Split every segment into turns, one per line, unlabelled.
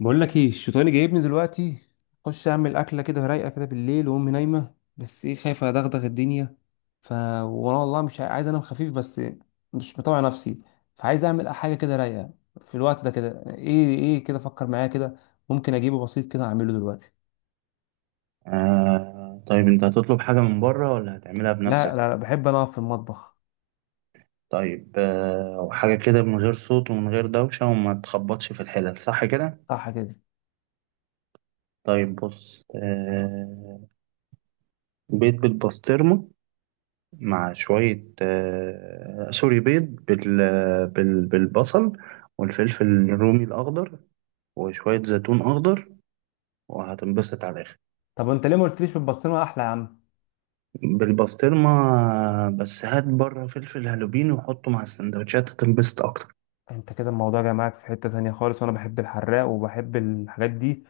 بقول لك ايه الشيطان جايبني دلوقتي. اخش اعمل اكله كده رايقه كده بالليل وامي نايمه، بس ايه خايفه ادغدغ الدنيا. ف وانا والله مش عايز انام خفيف، بس مش مطوع نفسي. فعايز اعمل حاجه كده رايقه في الوقت ده كده، ايه كده، فكر معايا كده. ممكن اجيبه بسيط كده اعمله دلوقتي؟
آه، طيب انت هتطلب حاجة من بره ولا هتعملها
لا لا
بنفسك؟
لا، بحب انا اقف في المطبخ.
طيب آه، وحاجة كده من غير صوت ومن غير دوشة وما تخبطش في الحلل، صح كده.
صح كده.
طيب بص آه، بيض بالبسطرمة مع شوية آه سوري بيض بالبصل والفلفل الرومي الأخضر وشوية زيتون أخضر، وهتنبسط على الآخر.
طب انت ليه ما قلتليش بالبسطرمه احلى يا عم؟
بالبسطرمة آه، بس هات بره فلفل هالوبين وحطه مع السندوتشات هتنبسط أكتر.
انت كده الموضوع جاي معاك في حتة تانية خالص، وانا بحب الحراق وبحب الحاجات دي.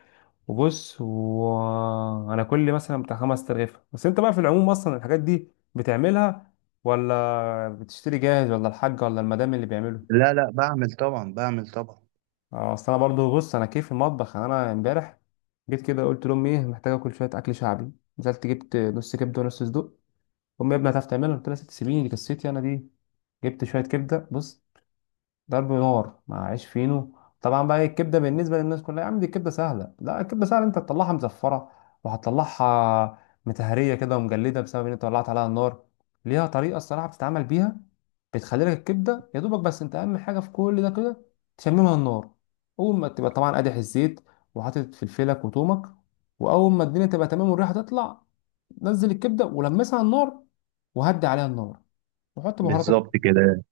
وبص، وانا كل مثلا بتاع 5 ترغيفة بس. انت بقى في العموم اصلا الحاجات دي بتعملها ولا بتشتري جاهز، ولا ولا المدام اللي بيعمله؟
لا لا، بعمل طبعا.
اه، اصل انا برضو بص، انا كيف المطبخ. يعني انا امبارح جيت كده، قلت لامي: ايه، محتاجه اكل شويه اكل شعبي. نزلت جبت نص كبده ونص صدوق. امي: يا ابني هتعرف تعملها؟ قلت لها: ست سيبيني، دي قصتي انا دي. جبت شويه كبده بص، ضرب نار مع عيش فينو. طبعا بقى إيه، الكبده بالنسبه للناس كلها يا عم، دي الكبده سهله. لا، الكبده سهله انت تطلعها مزفره، وهتطلعها متهريه كده ومجلده، بسبب ان انت ولعت عليها النار. ليها طريقه الصراحه بتتعمل بيها، بتخلي لك الكبده يا دوبك. بس انت اهم حاجه في كل ده كده، تشممها النار. اول ما تبقى طبعا قادح الزيت، وحاطط فلفلك وتومك، واول ما الدنيا تبقى تمام والريحه تطلع، نزل الكبده ولمسها على النار، وهدي عليها النار، وحط بهاراتك.
بالظبط كده.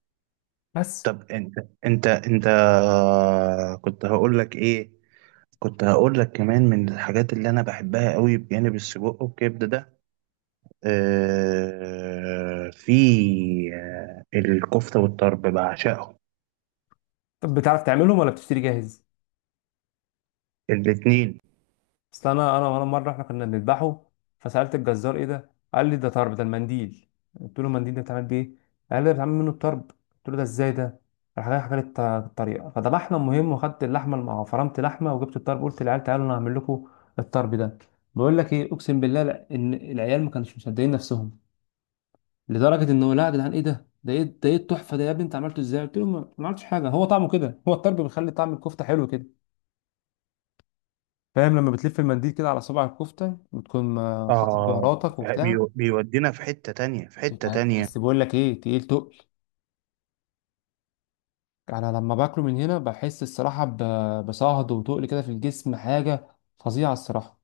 بس.
طب انت انت انت آه، كنت هقول لك ايه. كنت هقول لك كمان من الحاجات اللي انا بحبها قوي بجانب السجق والكبده ده، آه في آه الكفته والطرب بعشقهم
طب بتعرف تعملهم ولا بتشتري جاهز؟
الاتنين.
اصل انا مره احنا كنا بنذبحه، فسالت الجزار: ايه ده؟ قال لي: ده طرب، ده المنديل. قلت له: المنديل ده بيتعمل بيه؟ قال لي: ده بيتعمل منه الطرب. قلت له: ده ازاي ده؟ راح جاي حكى لي الطريقه. فذبحنا المهم، وخدت اللحمه فرمت لحمه، وجبت الطرب. قلت للعيال: تعالوا انا هعمل لكم الطرب ده. بقول لك ايه، اقسم بالله، لا ان العيال ما كانوش مصدقين نفسهم، لدرجه ان هو: لا يا جدعان ايه ده، ده ايه التحفه ده، يا ابني انت عملته ازاي؟ قلت له: ما عملتش حاجه، هو طعمه كده، هو الطرب بيخلي طعم الكفته حلو كده. فاهم؟ لما بتلف المنديل كده على صباع الكفته، وتكون حاطط
اه،
بهاراتك وبتاع.
بيودينا في حته تانية، في حته تانية.
بس بقول لك ايه، تقيل تقل. انا لما باكله من هنا بحس الصراحه بصهد وتقل كده في الجسم، حاجه فظيعه الصراحه.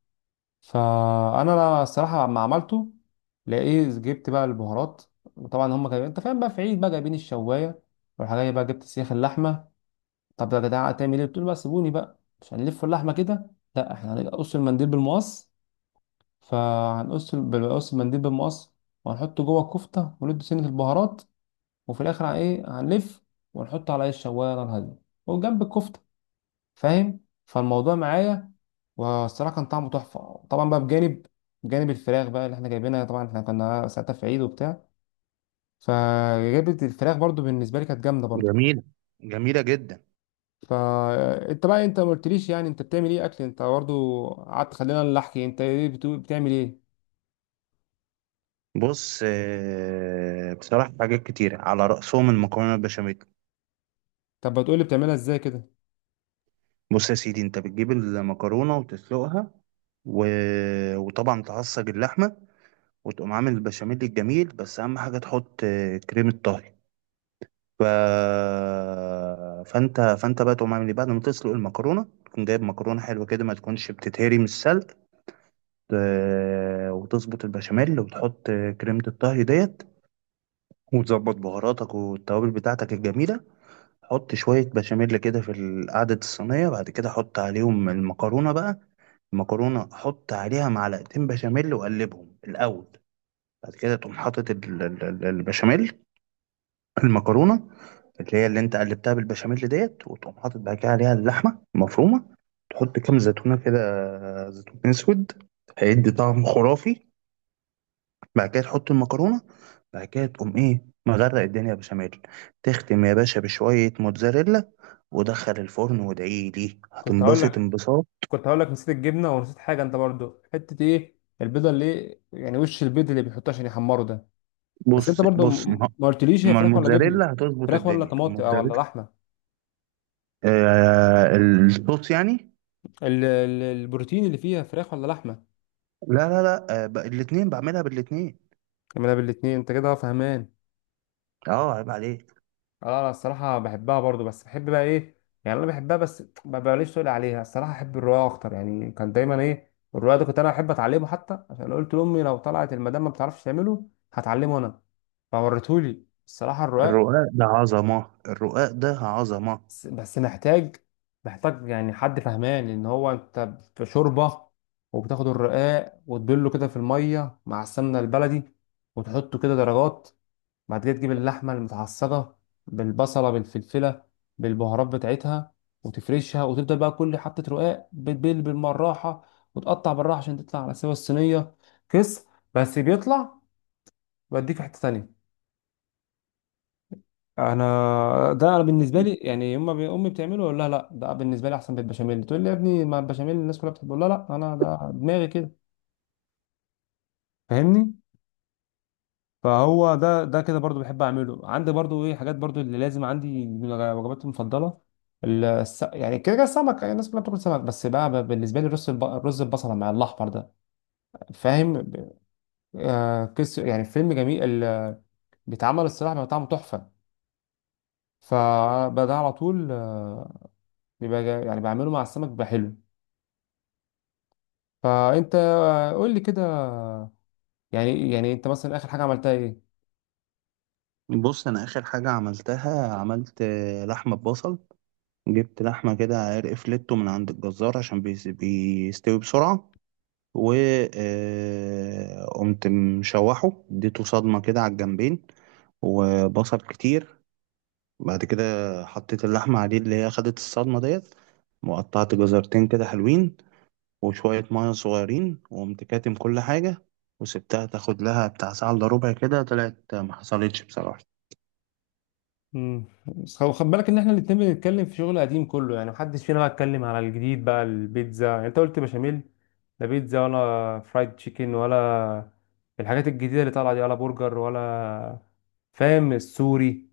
فانا الصراحه لما عملته، لقيت جبت بقى البهارات، وطبعا هم كانوا انت فاهم بقى في عيد، بقى جايبين الشوايه والحاجه، بقى جبت سيخ اللحمه. طب يا جدعان هتعمل ايه؟ بتقول بقى: سيبوني بقى، مش هنلف اللحمه كده، لا احنا هنقص المنديل بالمقص. فهنقص بنقص المنديل بالمقص، وهنحطه جوه الكفتة، وندي سنة البهارات، وفي الآخر إيه هنلف، ونحطه على إيه الشواية نار هادية، وجنب الكفتة، فاهم؟ فالموضوع معايا، والصراحة كان طعمه تحفة. طبعا بقى بجانب الفراخ بقى اللي احنا جايبينها، طبعا احنا كنا ساعتها في عيد وبتاع، فجابت الفراخ برضو، بالنسبة لي كانت جامدة برضو.
جميله، جميله جدا.
فانت بقى، انت ما قلتليش يعني انت بتعمل ايه اكل؟ انت برضو قعدت، خلينا نحكي انت ايه بتعمل ايه.
بص آه، بصراحه حاجات كتيره على رأسهم المكرونه البشاميل.
طب بتقولي بتعملها ازاي كده؟
بص يا سيدي، انت بتجيب المكرونه وتسلقها و... وطبعا تعصج اللحمه، وتقوم عامل البشاميل الجميل، بس اهم حاجه تحط آه، كريمه طهي. ف... فانت فانت بقى تقوم عامل ايه، بعد ما تسلق المكرونه تكون جايب مكرونه حلوه كده ما تكونش بتتهري من السلق. آه، وتظبط البشاميل وتحط آه، كريمه الطهي ديت، وتظبط بهاراتك والتوابل بتاعتك الجميله. حط شويه بشاميل كده في قاعده الصينيه، بعد كده حط عليهم المكرونه بقى. المكرونه حط عليها معلقتين بشاميل وقلبهم الاول، بعد كده تقوم حاطط البشاميل، المكرونه اللي هي اللي انت قلبتها بالبشاميل ديت، وتقوم حاطط بعد كده عليها اللحمه المفرومه. تحط كام زيتونه كده، زيتون اسود، هيدي طعم خرافي. بعد كده تحط المكرونه، بعد كده تقوم ايه مغرق الدنيا بشاميل. تختم يا باشا بشويه موتزاريلا، ودخل الفرن وادعي لي
كنت هقول
هتنبسط
لك،
انبساط.
كنت هقول لك نسيت الجبنه، ونسيت حاجه انت برضو حته ايه البيضه اللي يعني وش البيض اللي بيحطوه عشان يحمره ده. بس انت
بص
برضو
بص
ما قلتليش هي
ما
فراخ ولا جبنه؟
الموتزاريلا هتظبط
فراخ ولا
الدنيا،
طماطم آه، ولا
الموتزاريلا.
لحمه؟
آه الصوص يعني.
البروتين اللي فيها فراخ ولا لحمه؟
لا لا لا، آه الاثنين، بعملها بالاثنين.
ما انا بالاتنين، انت كده فهمان.
اه، عيب عليك.
اه انا الصراحه بحبها برضو، بس بحب بقى ايه، يعني انا بحبها، بس ما بقاليش تقول عليها. الصراحه احب الرقاق اكتر، يعني كان دايما ايه الرقاق ده كنت انا احب اتعلمه، حتى عشان قلت لامي لو طلعت المدام ما بتعرفش تعمله هتعلمه انا. فورتهولي الصراحه الرقاق.
الرقاق ده عظمة، الرقاق ده عظمة.
بس محتاج، محتاج يعني حد فهمان ان هو انت في شوربه، وبتاخد الرقاق وتبله كده في الميه مع السمنه البلدي، وتحطه كده درجات. بعد كده تجيب اللحمه المتعصجه بالبصله بالفلفله بالبهارات بتاعتها، وتفرشها، وتبدا بقى كل حته رقاق بتبل بالمراحه، وتقطع بالراحه عشان تطلع على سوا الصينيه. كس، بس بيطلع بديك في حته تانية. انا ده انا بالنسبه لي يعني يما امي بتعمله، اقول لها: لا، ده بالنسبه لي احسن بالبشاميل. تقول لي: يا ابني ما البشاميل الناس كلها بتحبه. لا لا، انا ده دماغي كده، فاهمني؟ فهو ده كده برضو بحب اعمله عندي، برضو ايه حاجات برضو اللي لازم عندي من وجباتي المفضله. يعني كده كده السمك، يعني الناس كلها بتاكل سمك، بس بقى بالنسبه لي الرز الرز البصله مع الاحمر ده، فاهم آه يعني فيلم جميل بيتعمل الصراحه بيبقى طعمه تحفه. فده على طول آه، بيبقى يعني بعمله مع السمك بيبقى حلو. فانت قول لي كده، يعني انت مثلا اخر حاجه عملتها ايه؟
بص انا اخر حاجة عملتها، عملت آه، لحمة ببصل. جبت لحمة كده عرق فليتو من عند الجزار عشان بيستوي بسرعة. و آه، قمت مشوحه اديته صدمة كده على الجنبين وبصل كتير. بعد كده حطيت اللحمة عليه اللي هي خدت الصدمة ديت، وقطعت جزرتين كده حلوين وشوية مية صغيرين، وقمت كاتم كل حاجة وسبتها تاخد لها بتاع ساعة إلا ربع كده، طلعت ما حصلتش بصراحة.
بس خد بالك ان احنا الاتنين بنتكلم في شغل قديم كله، يعني محدش فينا بقى اتكلم على الجديد. بقى البيتزا، يعني انت قلت بشاميل، لا بيتزا، ولا فرايد تشيكن، ولا الحاجات الجديده اللي طالعه دي، ولا برجر، ولا فاهم السوري.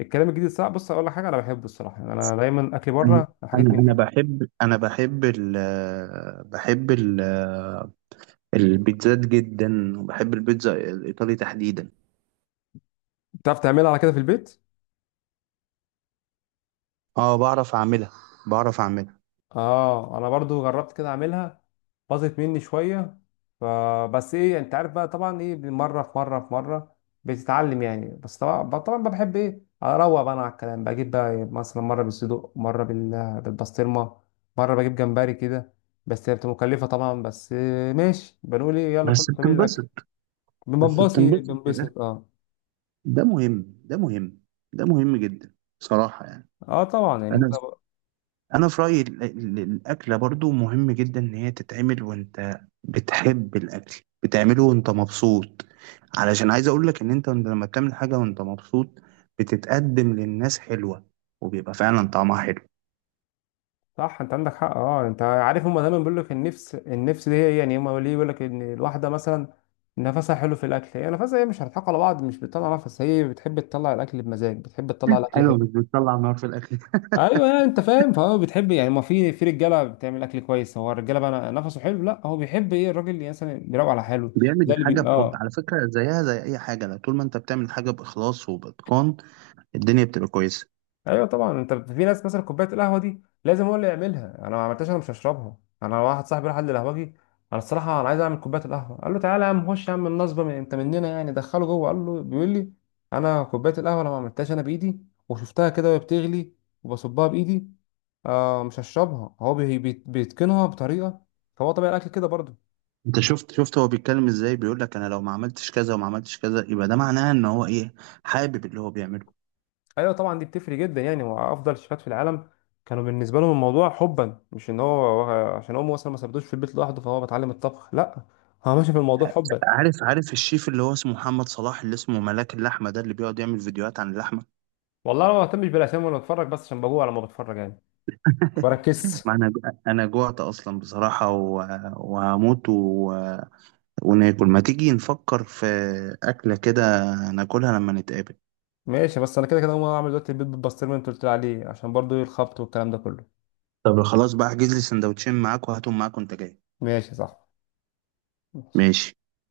الكلام الجديد صعب. بص اقول لك حاجه، انا بحبه الصراحه، يعني انا دايما اكل
أنا
بره حاجات
أنا
من
أنا
دي.
بحب أنا بحب ال بحب ال البيتزات جدا، وبحب البيتزا الإيطالي تحديدا.
بتعرف تعملها على كده في البيت؟
أه، بعرف أعملها، بعرف أعملها.
اه انا برضو جربت كده اعملها، باظت مني شويه. فبس ايه، انت عارف بقى طبعا ايه، مره بتتعلم يعني. بس طبعا بقى، بحب ايه اروق بقى، انا على الكلام بجيب بقى إيه، مثلا مره بالصدوق، مره بالبسطرمه، مره بجيب جمبري كده. بس هي بتبقى مكلفه طبعا، بس إيه ماشي، بنقول ايه، يلا
بس
كل سبيل الاكل.
بتنبسط، بس
بنبسط،
بتنبسط في الآخر،
بنبسط اه.
ده مهم، ده مهم، ده مهم جدا بصراحة يعني.
اه طبعا يعني
انا
انت
انا في رايي الاكله برضو مهم جدا ان هي تتعمل، وانت بتحب الاكل بتعمله وانت مبسوط. علشان عايز اقول لك ان انت لما بتعمل حاجه وانت مبسوط، بتتقدم للناس حلوه، وبيبقى فعلا طعمها حلو.
صح، انت عندك حق. اه انت عارف هما دايما بيقول لك النفس، النفس دي هي يعني هما ليه بيقول لك ان الواحده مثلا نفسها حلو في الاكل، هي نفسها هي مش هنضحك على بعض، مش بتطلع نفس، هي بتحب تطلع الاكل بمزاج، بتحب تطلع الاكل
حلو، مش
حلو.
بتطلع نار في الاكل.
ايوه، يعني انت فاهم، فهو بتحب يعني ما في رجاله بتعمل اكل كويس، هو الرجاله بقى نفسه حلو. لا، هو بيحب ايه الراجل اللي مثلا بيروق على حاله.
بيعمل
ده
الحاجه بحب،
اه
على فكره زيها زي اي حاجه، لو طول ما انت بتعمل حاجه باخلاص وباتقان، الدنيا بتبقى كويسه.
ايوه طبعا، انت في ناس مثلا كوبايه القهوه دي لازم هو اللي يعملها، انا ما عملتهاش انا مش هشربها. انا واحد صاحبي راح قال لي القهوجي، انا الصراحه انا عايز اعمل كوبايه القهوه. قال له: تعالى يا عم، خش يا عم النصبه، من انت مننا يعني، دخله جوه، قال له بيقول لي: انا كوبايه القهوه انا ما عملتهاش انا بايدي، وشفتها كده وهي بتغلي، وبصبها بايدي، آه مش هشربها. هو بيتقنها بطريقه، فهو طبيعي الاكل كده برضه.
انت شفت هو بيتكلم ازاي؟ بيقول لك انا لو ما عملتش كذا وما عملتش كذا، يبقى ده معناه ان هو ايه، حابب اللي هو بيعمله.
ايوه طبعا دي بتفرق جدا. يعني هو افضل شيفات في العالم كانوا بالنسبه لهم الموضوع حبا، مش ان هو عشان امه مثلا ما سابتوش في البيت لوحده فهو بتعلم الطبخ، لا، هو ماشي في الموضوع حبا.
عارف الشيف اللي هو اسمه محمد صلاح، اللي اسمه ملاك اللحمة ده، اللي بيقعد يعمل فيديوهات عن اللحمة؟
والله انا ما بهتمش بالاسامي، وانا بتفرج بس عشان بجوع لما بتفرج يعني، بركز.
ما انا جوعت اصلا بصراحة وهموت، وناكل. ما تيجي نفكر في أكلة كده ناكلها لما نتقابل.
ماشي، بس انا كده كده هقوم اعمل دلوقتي البيض بالبسطرمه اللي انت قلت لي عليه، عشان برضو الخبط والكلام ده كله.
طب خلاص بقى احجز لي سندوتشين معاك وهاتهم معاك وانت جاي.
ماشي صح. ماشي.
ماشي.